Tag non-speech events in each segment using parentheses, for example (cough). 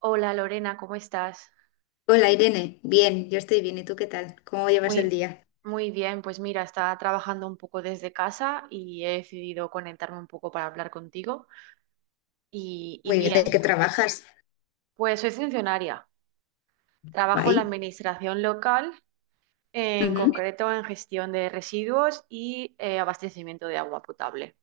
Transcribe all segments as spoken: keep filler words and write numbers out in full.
Hola Lorena, ¿cómo estás? Hola Irene, bien, yo estoy bien, ¿y tú qué tal? ¿Cómo llevas el Muy, día? muy bien, pues mira, estaba trabajando un poco desde casa y he decidido conectarme un poco para hablar contigo. Y, y Muy bien, ¿de qué bien, trabajas? pues soy funcionaria. Trabajo en la Guay. administración local, en Ujú. ¿Qué concreto en gestión de residuos y eh, abastecimiento de agua potable.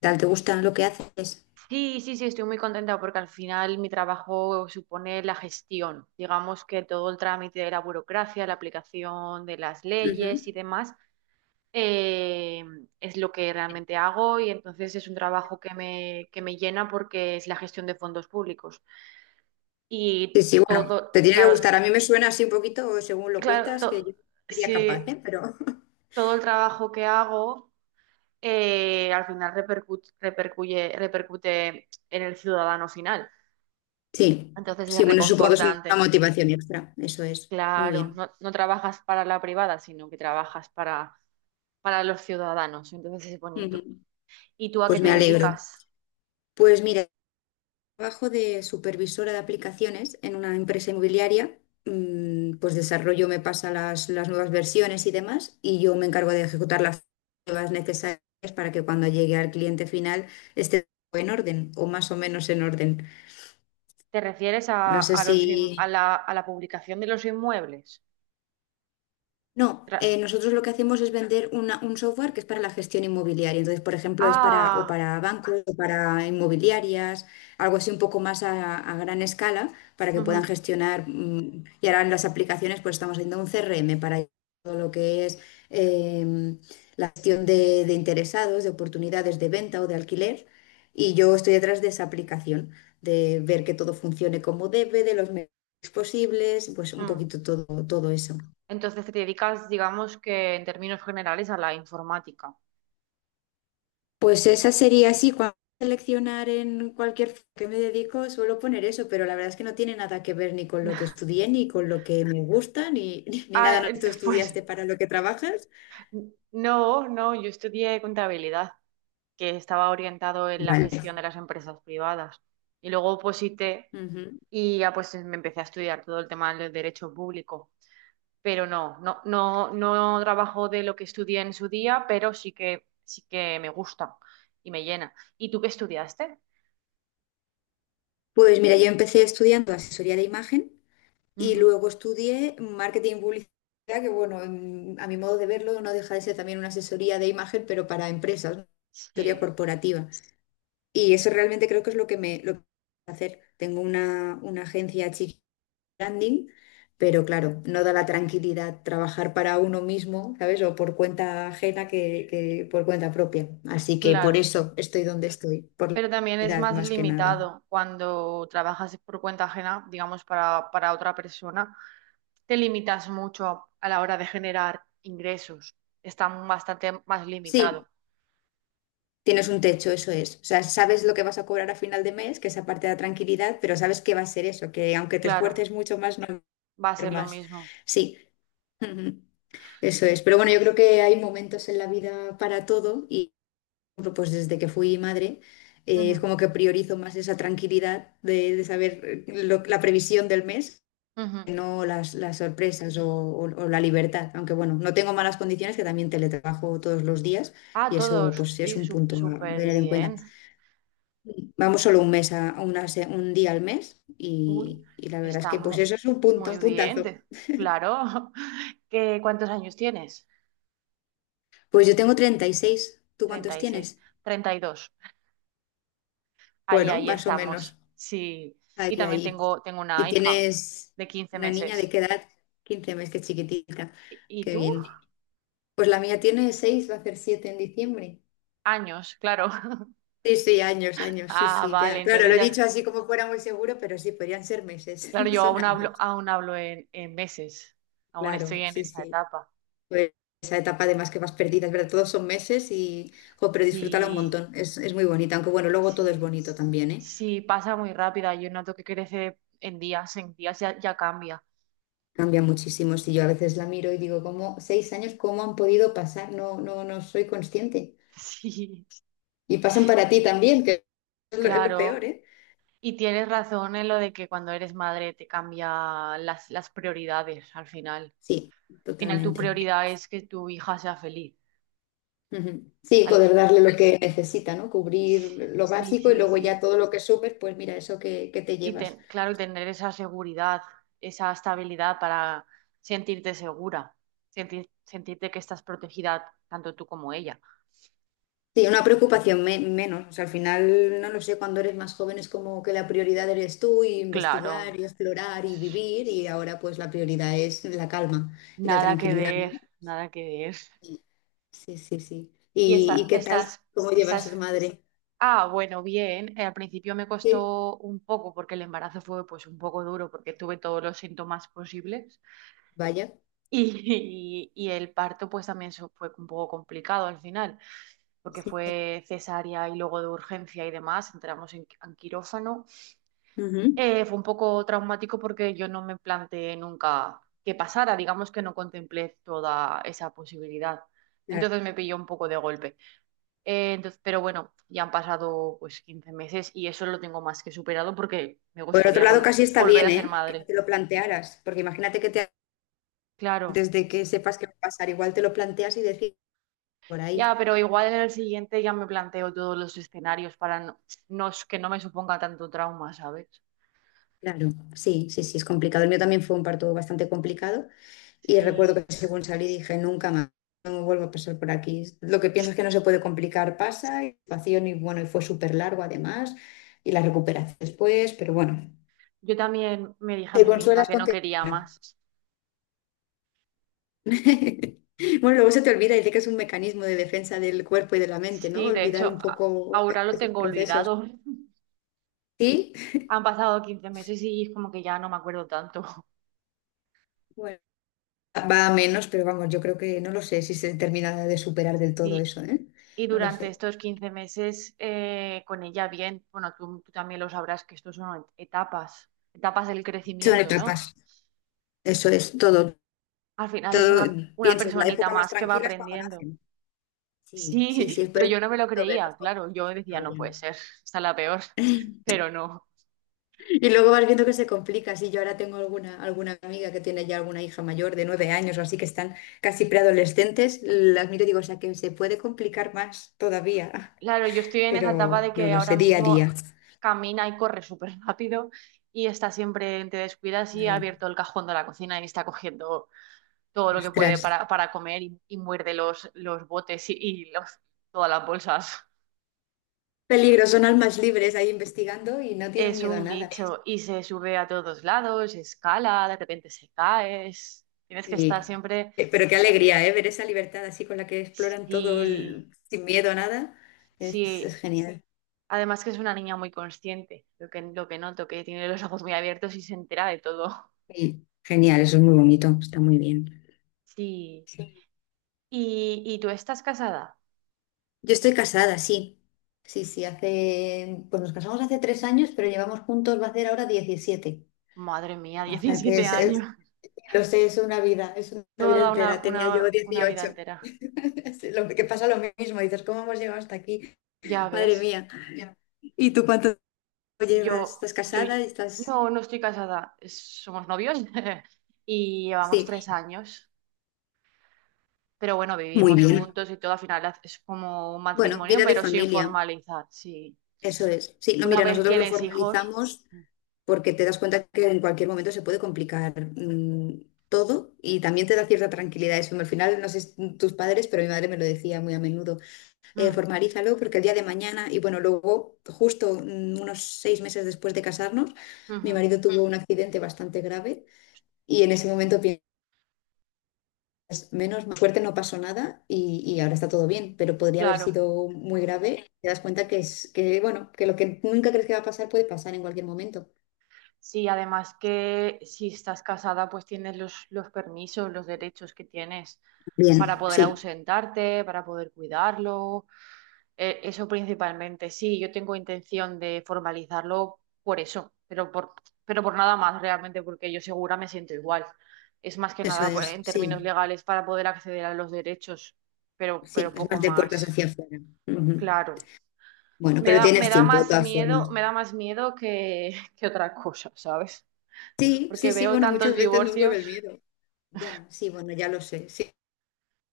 tal te gusta lo que haces? Sí, sí, sí, estoy muy contenta porque al final mi trabajo supone la gestión, digamos que todo el trámite de la burocracia, la aplicación de las Ujú. leyes y demás, eh, es lo que realmente hago y entonces es un trabajo que me, que me llena porque es la gestión de fondos públicos. Y Sí, sí, todo, bueno, te tiene que claro, gustar. A mí me suena así un poquito, según lo claro, cuentas, que to- yo no sería capaz, sí, ¿eh? Pero (laughs) todo el trabajo que hago, eh, al final repercu- repercuye- repercute en el ciudadano final. sí, Entonces es sí, bueno, supongo que es una reconfortante. motivación extra, eso es. Muy Claro, bien. no, no trabajas para la privada, sino que trabajas para, para los ciudadanos. Entonces es bonito. Ujú. ¿Y tú a qué Pues te me alegro. dedicas? Pues mira, trabajo de supervisora de aplicaciones en una empresa inmobiliaria, mm, pues desarrollo, me pasa las, las nuevas versiones y demás, y yo me encargo de ejecutar las pruebas necesarias para que cuando llegue al cliente final esté todo en orden o más o menos en orden. ¿Te refieres a, No sé a si, los, in- a la, a la publicación de los inmuebles? no, eh, Tra- nosotros lo que hacemos es vender una- un software que es para la gestión inmobiliaria. Entonces, por ejemplo, es para o ah, para bancos o para inmobiliarias, algo así un poco más a, a gran escala para que puedan ujú, gestionar. Mm, y ahora en las aplicaciones, pues estamos haciendo un C R M para todo lo que es em, la gestión de, de interesados, de oportunidades de venta o de alquiler. Y yo estoy detrás de esa aplicación, de ver que todo funcione como debe, de los medios posibles, pues un mm. poquito todo, todo eso. Entonces te dedicas, digamos que en términos generales, a la informática. Pues esa sería así, cuando seleccionar en cualquier f- que me dedico suelo poner eso, pero la verdad es que no tiene nada que ver ni con lo que (laughs) estudié, ni con lo que me gusta, ni, (laughs) ni nada. Ah, ¿No? eh, ¿Tú pues estudiaste para lo que trabajas? no, no, yo estudié contabilidad, que estaba orientado en la Vale. gestión de las empresas privadas. Y luego oposité Ujú. y ya pues me empecé a estudiar todo el tema del derecho público. Pero no, no, no, no trabajo de lo que estudié en su día, pero sí que, sí que me gusta y me llena. ¿Y tú qué estudiaste? Pues mira, yo empecé estudiando asesoría de imagen y Ujú. luego estudié marketing y publicidad, que bueno, en- a mi modo de verlo no deja de ser también una asesoría de imagen, pero para empresas, ¿no? Asesoría Sí, corporativa. Y eso realmente creo que es lo que me lo que hacer. Tengo una, una agencia chiquita branding, pero claro, no da la tranquilidad trabajar para uno mismo, ¿sabes? O por cuenta ajena que, que por cuenta propia. Así que por claro. eso estoy donde estoy, por la Pero también es tranquilidad más más que nada. limitado cuando trabajas por cuenta ajena, digamos, para, para otra persona. Te limitas mucho a, a la hora de generar ingresos. Está bastante más Sí, limitado. tienes un techo, eso es. O sea, sabes lo que vas a cobrar a final de mes, que esa parte de la tranquilidad, pero sabes que va a ser eso, que aunque te Claro, esfuerces mucho más, no va a va a ser ser lo más. mismo. Sí. (laughs) Ujú. Eso es, pero bueno, yo creo que hay momentos en la vida para todo y ejemplo, pues desde que fui madre, eh, es Ujú, como que priorizo más esa tranquilidad de, de saber eh, lo- la previsión del mes, ujú. que no las, las sorpresas o, o- o la libertad. Aunque bueno, no tengo malas condiciones, que también teletrabajo todos los días Ah, y eso todos. pues es Sí, un su- punto a tener súper en cuenta. bien. Vamos solo un mes a, a una se- un día al mes Uy, y, y la verdad es está que pues mu- eso es un punto, muy un bien, puntazo. te- claro. (laughs) ¿Qué, cuántos años tienes? Pues yo tengo treinta y seis. ¿Tú Treinta, cuántos treinta y seis, tienes? treinta y dos. Ahí, Bueno, ahí más o estamos. menos. Sí. Y Ahí, también ahí. tengo, tengo Y una hija tienes de quince una niña de meses. qué edad, quince meses, que chiquitita. ¿Y, y Qué tú? bien. Pues la mía tiene seis, va a hacer siete en diciembre. Años, claro. (laughs) Sí, sí, años, años, sí, Ah, sí, vale, ya. Claro, entonces lo he ya. dicho así como fuera muy seguro, pero sí, podrían ser meses, Claro, (laughs) yo son aún hablo, años. aún hablo en, en meses. Aún estoy Claro, en sí, esa sí. etapa. Pues esa etapa además que vas perdida, es verdad, todos son meses y, jo, pero disfrútala un Sí, montón, es, es muy bonita, aunque bueno, luego todo es sí. bonito también, ¿eh? Sí, pasa muy rápida. Yo noto que crece en días, en días ya, ya cambia. Cambia muchísimo, si yo a veces la miro y digo, ¿cómo? Seis años, ¿cómo han podido pasar? No, no, no soy consciente. (laughs) Sí. Y pasan para ti también, que es lo, es lo peor, Claro, ¿eh? y tienes razón en lo de que cuando eres madre te cambia las, las prioridades al final. Sí, Al final tu totalmente. prioridad es que tu hija sea feliz. Ujú. Sí, Al- fi- poder darle lo que necesita, ¿no? Cubrir lo Sí, básico y sí, luego ya sí. todo lo que subes, pues mira, eso que, que te Y llevas. ten- claro, tener esa seguridad, esa estabilidad para sentirte segura, sentir- sentirte que estás protegida tanto tú como ella. Sí, una preocupación me- menos. O sea, al final, no lo sé, cuando eres más joven es como que la prioridad eres tú y Claro, investigar y explorar y vivir y ahora pues la prioridad es la calma y la nada que tranquilidad, ver, ¿no? nada que ver. Sí, sí, sí. Y ¿Y, y esta- qué tal? estás, ¿Cómo llevas ser estás. madre? Ah, bueno, bien. Eh, al principio me Sí, costó un poco porque el embarazo fue pues un poco duro porque tuve todos los síntomas posibles vaya. y, (laughs) y el parto pues también su- fue un poco complicado al final porque Sí. fue cesárea y luego de urgencia y demás, entramos en, en quirófano. Ujú. Eh, fue un poco traumático porque yo no me planteé nunca que pasara, digamos que no contemplé toda esa posibilidad. Entonces me pilló un poco de golpe. Eh, entonces, pero bueno, ya han pasado pues quince meses y eso lo tengo más que superado porque me Por otro gustaría lado, vol- casi está volver bien, a ser ¿eh? Que no madre. te lo plantearas, porque imagínate que te, Claro, antes de que sepas qué va a pasar, igual te lo planteas y decís por ahí. ya, pero igual en el siguiente ya me planteo todos los escenarios para no, no- que no me suponga tanto trauma, ¿sabes? Claro, sí, sí, sí, es complicado. El mío también fue un parto bastante complicado y recuerdo que Sí, según salí dije, nunca más, no vuelvo a pasar por aquí. Lo que piensas que no se puede complicar pasa, y situación y bueno, y fue súper largo además, y la recuperación después, pero bueno, yo también me dije a te mí misma consuelas que con no que... quería más. (laughs) Bueno, luego se te olvida y dice que es un mecanismo de defensa del cuerpo y de la mente, ¿no? Sí, de Olvidar hecho, un a- poco ahora lo esos tengo procesos. olvidado. (laughs) Sí, Han pasado quince meses y es como que ya no me acuerdo tanto. (laughs) bueno, va a menos, pero vamos, yo creo que no lo sé si se termina de superar del todo Sí, eso, ¿eh? y No lo durante sé. estos quince meses eh, con ella bien, bueno, tú, tú también lo sabrás que estos son etapas, etapas del Son crecimiento, ¿no? etapas. Eso es todo. Al final es Todo, una, una piensas, la personita época más más que va tranquila es cuando aprendiendo. nacen. Sí, sí, sí, Sí, (laughs) pero pero es yo no me muy lo bonito creía, verlos cómo claro, se yo decía, no desarrollan. puede ser, está la peor, (laughs) pero no. Y luego vas viendo que se complica. Sí, yo ahora tengo alguna, alguna amiga que tiene ya alguna hija mayor de nueve años o así que están casi preadolescentes. Las miro y digo, o sea, que se puede complicar más todavía, Claro, yo estoy (laughs) en esa etapa pero de no que lo ahora sé, día a mismo día. camina y corre súper rápido y está siempre, te descuidas y ha Claro, abierto el cajón de la cocina y está cogiendo todo lo que puede ostras. para, para comer y, y muerde los, los botes y, y los, todas las bolsas. Peligro, son almas libres ahí investigando y no tienen Es miedo a un nada. bicho y se sube a todos lados, escala, de repente se cae. es- Tienes que estar Sí. siempre. Eh, pero qué alegría, ¿eh? Ver esa libertad así con la que exploran todo Sí, el- sin miedo a nada. Es, es sí. genial. Además que es una niña muy consciente, lo que, lo que noto, que tiene los ojos muy abiertos y se entera de todo. Sí, genial, eso es muy bonito, está muy bien. Sí. ¿Y, y tú estás casada? Yo estoy casada, sí. Sí, sí, hace, pues nos casamos hace tres años, pero llevamos juntos, va a ser ahora diecisiete. Madre O mía, (laughs) ah, sea que diecisiete es, es- años. lo sé, es una vida, es una vida Toda una, entera. Tenía yo una, una vida dieciocho. entera. (laughs) Es lo que pasa lo mismo, dices, ¿cómo hemos llegado hasta aquí? Ya Madre ves. mía. Ya. ¿Y tú cuánto llevas? Yo, ¿Estás yo, casada? ¿Estás...? no, no estoy casada, es- somos novios (laughs) y llevamos tres Sí. años, pero bueno, Muy vivimos bien. juntos y todo, al final haz- es como un Bueno, bueno, matrimonio, vida de pero sin familia, formalizar, sí. eso es. Sí, no, Una mira, vez nosotros lo tienes hijos, formalizamos porque te das cuenta que en cualquier momento se puede complicar mm, todo y también te da cierta tranquilidad es eso. Al final, no sé si tus padres, pero mi madre me lo decía muy a menudo, eh, mm, formalízalo porque el día de mañana, y bueno, luego justo mm, unos seis meses después de casarnos, mi ujú, marido tuvo un accidente bastante grave y en ese momento piensas, menos mal, suerte no pasó nada y, y ahora está todo bien, pero podría haber claro. sido muy grave. Te das cuenta que es que, bueno, que lo que nunca crees que va a pasar puede pasar en cualquier momento. Sí, además que si estás casada, pues tienes los, los permisos, los derechos que tienes para Bien, poder sí. ausentarte, para poder cuidarlo. Eh, Eso principalmente, sí, yo tengo intención de formalizarlo por eso, pero por, pero por nada más realmente, porque yo segura me siento igual. Es más que Eso nada pues, es, en términos sí, legales para poder acceder a los derechos, pero, sí, pero es poco más de puertas más, hacia afuera. Ujú. claro. Bueno, Me pero da, me tienes da tiempo de más todas miedo, formas. me da más miedo que, (laughs) que otra cosa, ¿sabes? Sí, sí, Porque sí, veo bueno, muchas tantos veces nos vuelve divorcios, el miedo. Ya, sí, bueno, ya lo sé, sí.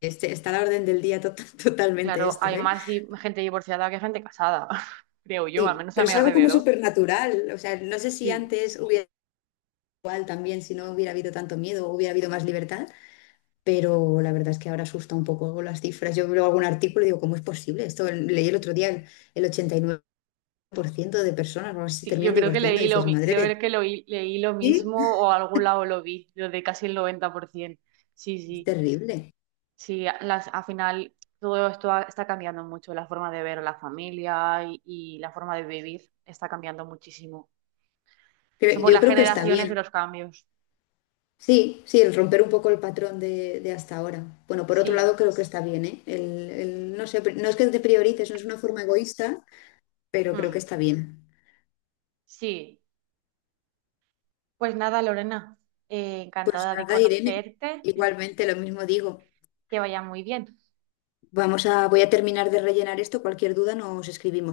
Este, está a la orden del día to- (laughs) totalmente claro, esto, hay ¿eh? más di- gente divorciada que gente casada, (laughs) creo yo, al Sí, menos a pero mi es algo como alrededor. supernatural. O sea, no sé si Sí. antes hubiera igual también, si no hubiera habido tanto miedo, hubiera habido más libertad, pero la verdad es que ahora asusta un poco las cifras. Yo veo algún artículo y digo, ¿cómo es posible? Esto leí el otro día, el, el ochenta y nueve por ciento de personas o algo así, se Sí, yo terminan creo que divorciando y leí lo, dices, mi- madre de creo que lo, i- leí lo sí, mismo o a algún lado lo vi, lo de casi el noventa por ciento. Sí, es sí, terrible. sí, a- las, al final todo esto ha- está cambiando mucho, la forma de ver a la familia y, y la forma de vivir está cambiando muchísimo. Cre- Somos Yo las creo que está generaciones de bien. los cambios. Sí, sí, el romper un poco el patrón de, de hasta ahora. Bueno, por otro Sí, lado, creo que está bien, ¿eh? El, el- no sé, no es que te priorices, no es una forma egoísta, pero creo que mm, está bien. sí. Pues nada, Lorena, eh, Pues encantada de nada, Irene, conocerte, igualmente lo mismo digo. que vaya muy bien. Vamos a, voy a terminar de rellenar esto. Cualquier duda nos escribimos.